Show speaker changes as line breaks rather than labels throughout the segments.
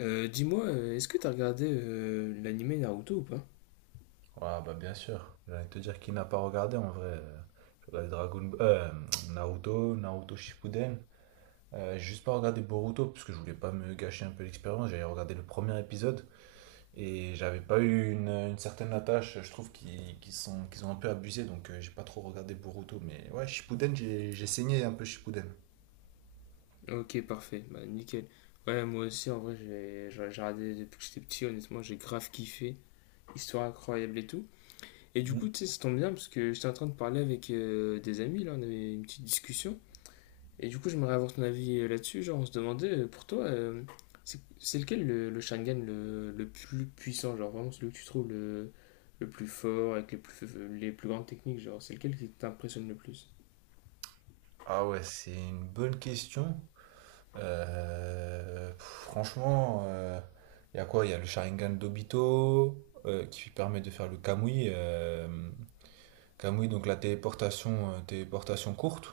Dis-moi, est-ce que t'as regardé l'anime Naruto ou pas?
Ouais, bah bien sûr. J'allais te dire qui n'a pas regardé en vrai. J'ai regardé Naruto, Naruto Shippuden. J'ai juste pas regardé Boruto parce que je voulais pas me gâcher un peu l'expérience. J'avais regardé le premier épisode et j'avais pas eu une certaine attache. Je trouve qu'ils ont un peu abusé donc j'ai pas trop regardé Boruto. Mais ouais, Shippuden, j'ai saigné un peu Shippuden.
Ok, parfait, bah nickel. Ouais, moi aussi, en vrai, j'ai regardé depuis que j'étais petit, honnêtement, j'ai grave kiffé. Histoire incroyable et tout. Et du coup,
Mhm.
tu sais, ça tombe bien parce que j'étais en train de parler avec des amis, là, on avait une petite discussion. Et du coup, j'aimerais avoir ton avis là-dessus. Genre, on se demandait, pour toi, c'est lequel le Sharingan le plus puissant? Genre, vraiment, celui que tu trouves le plus fort, avec les plus grandes techniques, genre, c'est lequel qui t'impressionne le plus?
Ah ouais, c'est une bonne question. Euh, pff, Franchement, il y a quoi? Il y a le Sharingan d'Obito, qui permet de faire le Kamui. Kamui, donc la téléportation, téléportation courte.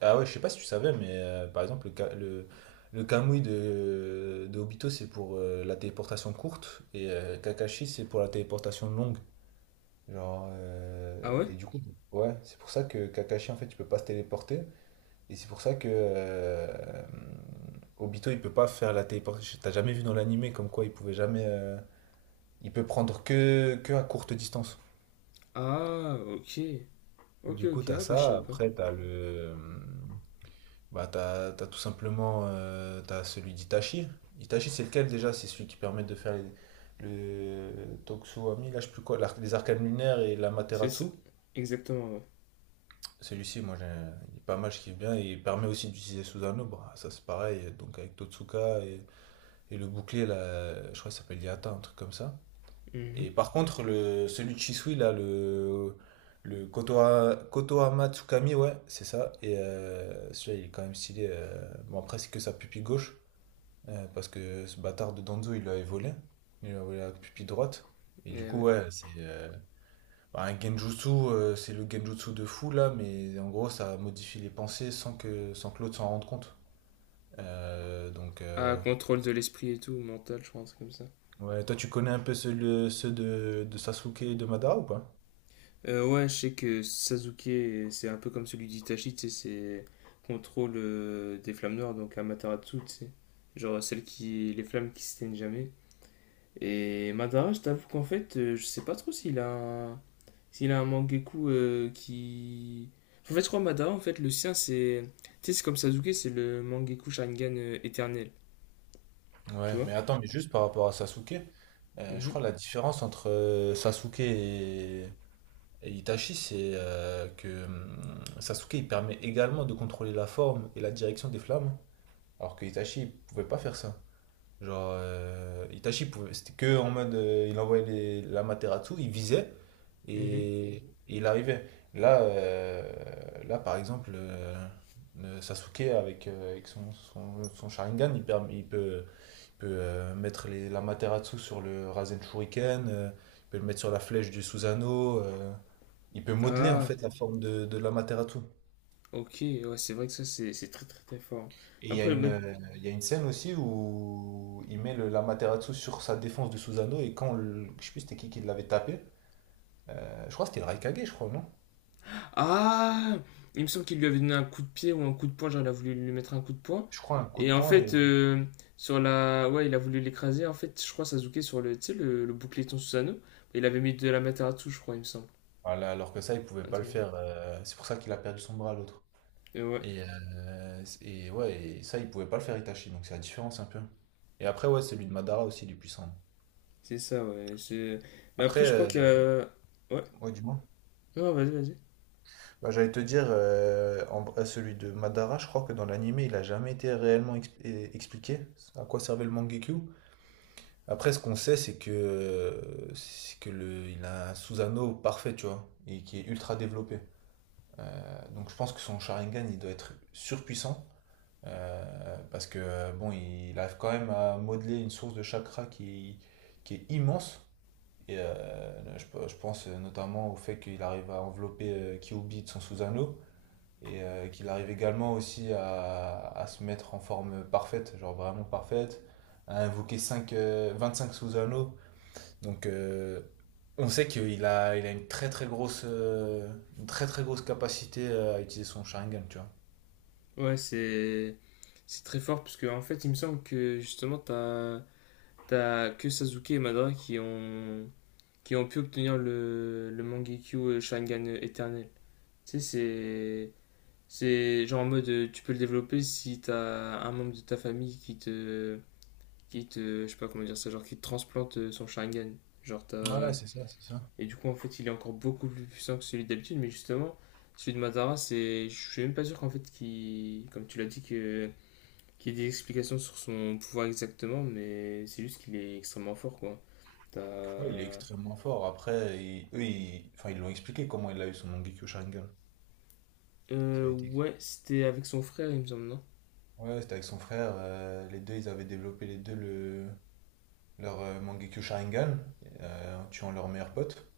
Ah ouais, je sais pas si tu savais, mais par exemple, le Kamui de Obito, c'est pour la téléportation courte, et Kakashi, c'est pour la téléportation longue. Genre,
Ah ouais?
ouais, c'est pour ça que Kakashi, en fait, il peut pas se téléporter. Et c'est pour ça que, Obito, il peut pas faire la téléportation. T'as jamais vu dans l'animé comme quoi il pouvait jamais. Il peut prendre que à courte distance.
Ah, ok. Ok,
Du coup,
ok.
t'as
Ah, bah, je
ça.
savais pas.
Après, t'as le. Euh, Bah, t'as tout simplement. T'as celui d'Itachi. Itachi, c'est lequel déjà? C'est celui qui permet de faire le Toksuami, là, je sais plus quoi, les arcanes lunaires et
C'est ça.
l'Amaterasu.
Exactement, ouais.
Celui-ci, moi, il est pas mal, je kiffe bien. Et il permet aussi d'utiliser Susanoo. Bah, ça, c'est pareil. Donc, avec Totsuka et. Et le bouclier, là, je crois qu'il s'appelle Yata, un truc comme ça.
Mhm.
Et par contre, le, celui de Shisui, là, le Kotoa, Kotohama Tsukami, ouais, c'est ça. Et celui-là, il est quand même stylé. Bon, après, c'est que sa pupille gauche, parce que ce bâtard de Danzo, il l'avait volé. Il lui a volé la pupille droite. Et du
Et
coup,
ouais.
ouais, c'est un genjutsu, c'est le genjutsu de fou, là, mais en gros, ça modifie les pensées sans que l'autre s'en rende compte. Euh, donc,
Ah,
euh,
contrôle de l'esprit et tout, mental, je pense, comme ça.
Ouais, toi tu connais un peu ceux, ceux de Sasuke et de Madara ou pas?
Ouais, je sais que Sasuke, c'est un peu comme celui d'Itachi, tu sais, c'est contrôle des flammes noires, donc Amaterasu, tu sais. Genre, celle qui. Les flammes qui s'éteignent jamais. Et Madara, je t'avoue qu'en fait, je sais pas trop un... s'il a un Mangekyou qui... En fait, je crois que Madara, en fait, le sien, c'est... Tu sais, c'est comme Sasuke, c'est le Mangekyou Sharingan éternel, tu
Ouais,
vois?
mais attends, mais juste par rapport à Sasuke, je
Mhm,
crois la différence entre, Sasuke et Itachi, c'est que, Sasuke, il permet également de contrôler la forme et la direction des flammes, alors que Itachi, il pouvait pas faire ça. Genre, Itachi pouvait, c'était que en mode, il envoyait l'Amaterasu, il visait,
mhm.
Et et il arrivait. Là par exemple, Sasuke avec son Sharingan, il peut mettre la Materasu sur le Rasen Shuriken, il peut le mettre sur la flèche du Susanoo, il peut modeler en
Ah,
fait la forme de l'Amaterasu.
ok, ouais, c'est vrai que ça, c'est très très très fort.
Et
Après, même
il y a une scène aussi où il met l'Amaterasu sur sa défense du Susanoo, et quand, je sais plus c'était qui l'avait tapé, je crois que c'était le Raikage, je crois, non?
Ah, il me semble qu'il lui avait donné un coup de pied ou un coup de poing, genre il a voulu lui mettre un coup de poing.
Je crois un coup de
Et en
poing
fait,
et...
sur la... Ouais, il a voulu l'écraser. En fait, je crois Sasuke sur le, tu sais, le boucleton Susanoo, il avait mis de la Materatsu, je crois, il me semble.
Voilà, alors que ça, il pouvait
Un
pas le
truc-
faire. C'est pour ça qu'il a perdu son bras, l'autre.
Et ouais,
Et ouais, et ça, il pouvait pas le faire Itachi, donc c'est la différence un peu. Et après, ouais, celui de Madara aussi, il est puissant.
c'est ça, Mais
Après,
après, je crois que... Ouais,
ouais, du moins.
non, vas-y.
Bah, j'allais te dire, celui de Madara, je crois que dans l'anime, il a jamais été réellement expliqué à quoi servait le Mangekyou. Après, ce qu'on sait, c'est que, il a un Susanoo parfait, tu vois, et qui est ultra développé. Donc je pense que son Sharingan, il doit être surpuissant. Parce que, bon, il arrive quand même à modeler une source de chakra qui est immense. Et, je pense notamment au fait qu'il arrive à envelopper Kyuubi de son sous-anneau, et qu'il arrive également aussi à se mettre en forme parfaite, genre vraiment parfaite, à invoquer 25 sous-anneaux. Donc, on sait il a une très très grosse capacité, à utiliser son Sharingan, tu
Ouais, c'est... C'est très fort, parce que en fait, il me semble que, justement, t'as... T'as que Sasuke et Madara qui ont pu obtenir le Mangekyo Sharingan éternel. Tu sais, c'est. C'est genre en mode, tu peux le développer si t'as un membre de ta famille qui te. Qui te. Je sais pas comment dire ça, genre qui te transplante son Sharingan. Genre
vois. Ouais,
t'as.
c'est ça, c'est ça.
Et du coup, en fait, il est encore beaucoup plus puissant que celui d'habitude, mais justement, celui de Madara, c'est. Je suis même pas sûr qu'en fait, qu'il. Comme tu l'as dit, que. Qu'il y ait des explications sur son pouvoir exactement, mais c'est juste qu'il est extrêmement fort, quoi.
Ouais, il est
T'as.
extrêmement fort. Après, enfin, ils l'ont expliqué comment il a eu son Mangekyo Sharingan. Ça a été...
Ouais, c'était avec son frère, il me semble, non?
Ouais, c'était avec son frère. Les deux, ils avaient développé les deux leur, Mangekyo Sharingan, en tuant leur meilleur pote.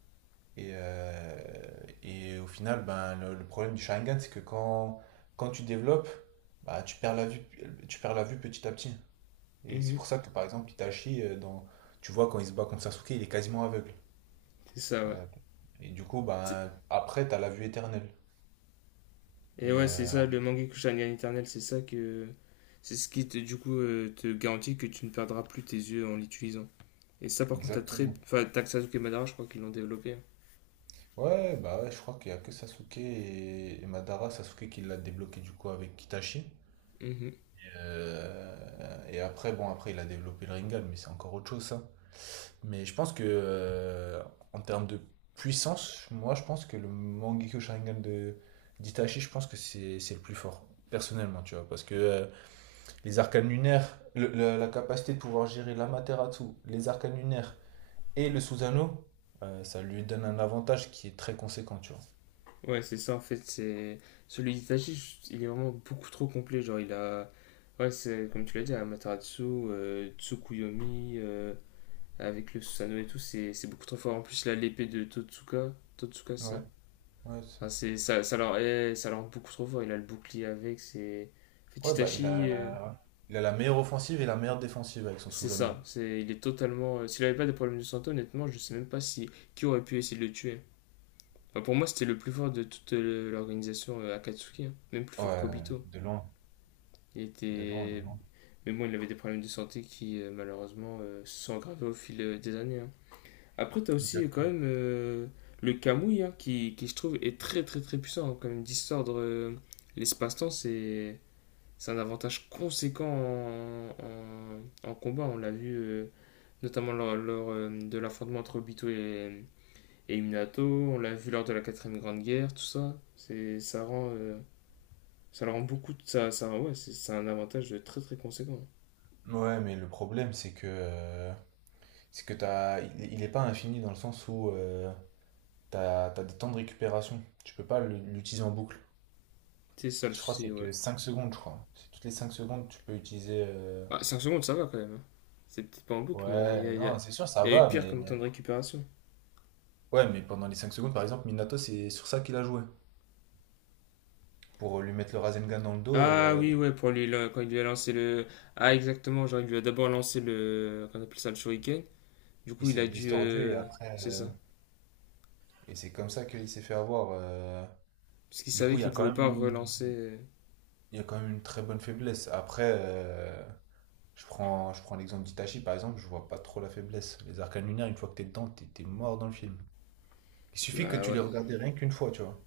Et, euh, et au final, ben, le problème du Sharingan, c'est que quand tu développes, bah, tu perds la vue petit à petit. Et c'est pour
Mhm.
ça que, par exemple, Itachi, tu vois, quand il se bat contre Sasuke, il est quasiment aveugle.
C'est ça, ouais.
Euh, et du coup, ben, après, tu as la vue éternelle.
Et
Et
ouais, c'est
euh,
ça, le
avec-
Mangekyou Gun éternel, c'est ça que. C'est ce qui, te, du coup, te garantit que tu ne perdras plus tes yeux en l'utilisant. Et ça, par contre, t'as très.
Exactement.
Enfin, t'as que Sasuke et Madara, je crois qu'ils l'ont développé, hein.
Ouais, bah ouais, je crois qu'il y a que Sasuke et Madara, Sasuke qui l'a débloqué du coup avec Kitachi.
Mhm.
Et après, bon, après, il a développé le Rinnegan, mais c'est encore autre chose, ça. Mais je pense que, en termes de puissance, moi, je pense que le Mangekyou Sharingan de d'Itachi, je pense que c'est le plus fort, personnellement, tu vois. Parce que, les arcanes lunaires, la capacité de pouvoir gérer l'Amaterasu, les arcanes lunaires, et le Susano, ça lui donne un avantage qui est très conséquent, tu vois.
Ouais, c'est ça, en fait, c'est Celui d'Itachi, il est vraiment beaucoup trop complet. Genre, il a. Ouais, c'est comme tu l'as dit, Amaterasu, Tsukuyomi, avec le Susanoo et tout, c'est beaucoup trop fort. En plus, là, l'épée de Totsuka. Totsuka,
Ouais,
ça.
ouais,
Enfin, c'est, ça, leur est, ça leur rend beaucoup trop fort. Il a le bouclier avec. C'est... En fait,
ouais, bah
Chitachi,
il a la meilleure offensive et la meilleure défensive avec son
c'est
Susano.
ça. C'est, il est totalement. S'il avait pas des problèmes de santé, honnêtement, je sais même pas si, qui aurait pu essayer de le tuer. Enfin, pour moi, c'était le plus fort de toute l'organisation Akatsuki, hein. Même plus fort
Ouais,
qu'Obito.
de loin,
Il
de loin, de
était.
loin.
Mais bon, il avait des problèmes de santé qui, malheureusement, se sont aggravés au fil des années, hein. Après, t'as aussi quand même
Exactement.
le Kamui, hein, qui, je trouve, est très très très puissant, hein. Quand même, distordre l'espace-temps, c'est un avantage conséquent en- en combat. On l'a vu notamment lors, de l'affrontement entre Obito et Minato. On l'a vu lors de la quatrième grande guerre, tout ça. C'est, ça rend, ça le rend beaucoup. Ça, ouais, c'est un avantage très très conséquent.
Ouais, mais le problème, c'est que, t'as, il est pas infini dans le sens où, t'as des temps de récupération. Tu peux pas l'utiliser en boucle.
C'est ça le
Je crois que
souci,
c'est
ouais.
que 5 secondes, je crois. C'est toutes les 5 secondes, tu peux utiliser.
Ah, 5 secondes, ça va quand même, hein. C'est peut-être pas en boucle, mais
Ouais,
il y a-
non, c'est sûr, ça
y a eu
va,
pire
mais.
comme temps de récupération.
Ouais, mais pendant les 5 secondes, par exemple, Minato, c'est sur ça qu'il a joué. Pour, lui mettre le Rasengan dans le dos,
Ah oui, ouais, pour lui, là, quand il lui a lancé le. Ah, exactement, genre il lui a d'abord lancé le. Qu'on appelle ça le shuriken. Du
il
coup, il
s'est
a dû.
distordu et après.
C'est ça.
Et c'est comme ça qu'il s'est fait avoir.
Parce qu'il
Du
savait
coup,
qu'il pouvait pas relancer.
il y a quand même une très bonne faiblesse. Après, je prends l'exemple d'Itachi, par exemple, je vois pas trop la faiblesse. Les arcanes lunaires, une fois que t'es dedans, t'es mort dans le film. Il suffit que
Bah
tu
ouais.
les regardais rien qu'une fois, tu vois.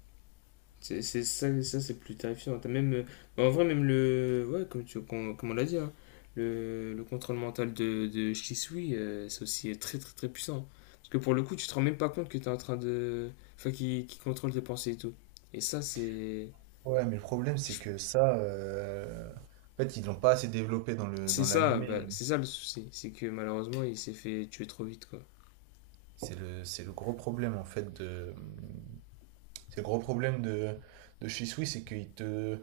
C'est ça, ça c'est plus terrifiant. T'as même. Bah, en vrai, même le. Ouais, comme, tu, com- comme on l'a dit, hein, le contrôle mental de Shisui, c'est aussi très très très puissant. Parce que pour le coup, tu te rends même pas compte que t'es en train de. Enfin, qui contrôle tes pensées et tout. Et ça, c'est.
Ouais, mais le problème, c'est que ça. En fait, ils l'ont pas assez développé dans
C'est
dans
ça, bah,
l'animé.
c'est ça le souci. C'est que malheureusement, il s'est fait tuer trop vite, quoi.
C'est le gros problème en fait de. C'est le gros problème de chez Swiss, c'est qu'ils te.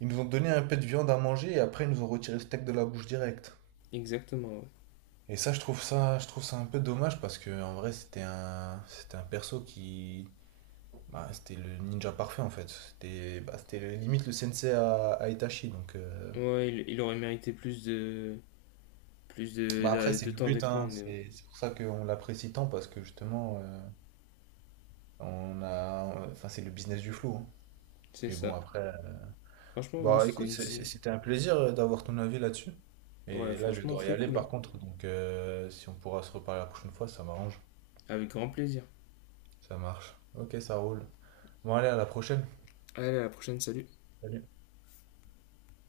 Ils nous ont donné un peu de viande à manger, et après ils nous ont retiré le steak de la bouche direct.
Exactement, ouais.
Et ça, je trouve ça un peu dommage, parce que en vrai c'était un perso qui, c'était le ninja parfait en fait. C'était limite le sensei à Itachi, donc
Ouais, il aurait mérité plus
bah après c'est
de
le
temps
but,
d'écran,
hein,
mais bon,
c'est pour ça qu'on l'apprécie tant, parce que justement, on a enfin c'est le business du flou. Hein.
c'est
Mais bon
ça.
après,
Franchement, ouais,
bah
c'était
écoute,
une.
c'était un plaisir, d'avoir ton avis là-dessus.
Ouais,
Et là, je
franchement,
vais y
très
aller
cool, hein.
par contre, donc si on pourra se reparler la prochaine fois, ça m'arrange.
Avec grand plaisir.
Ça marche. Ok, ça roule. Bon, allez, à la prochaine.
Allez, à la prochaine, salut.
Salut.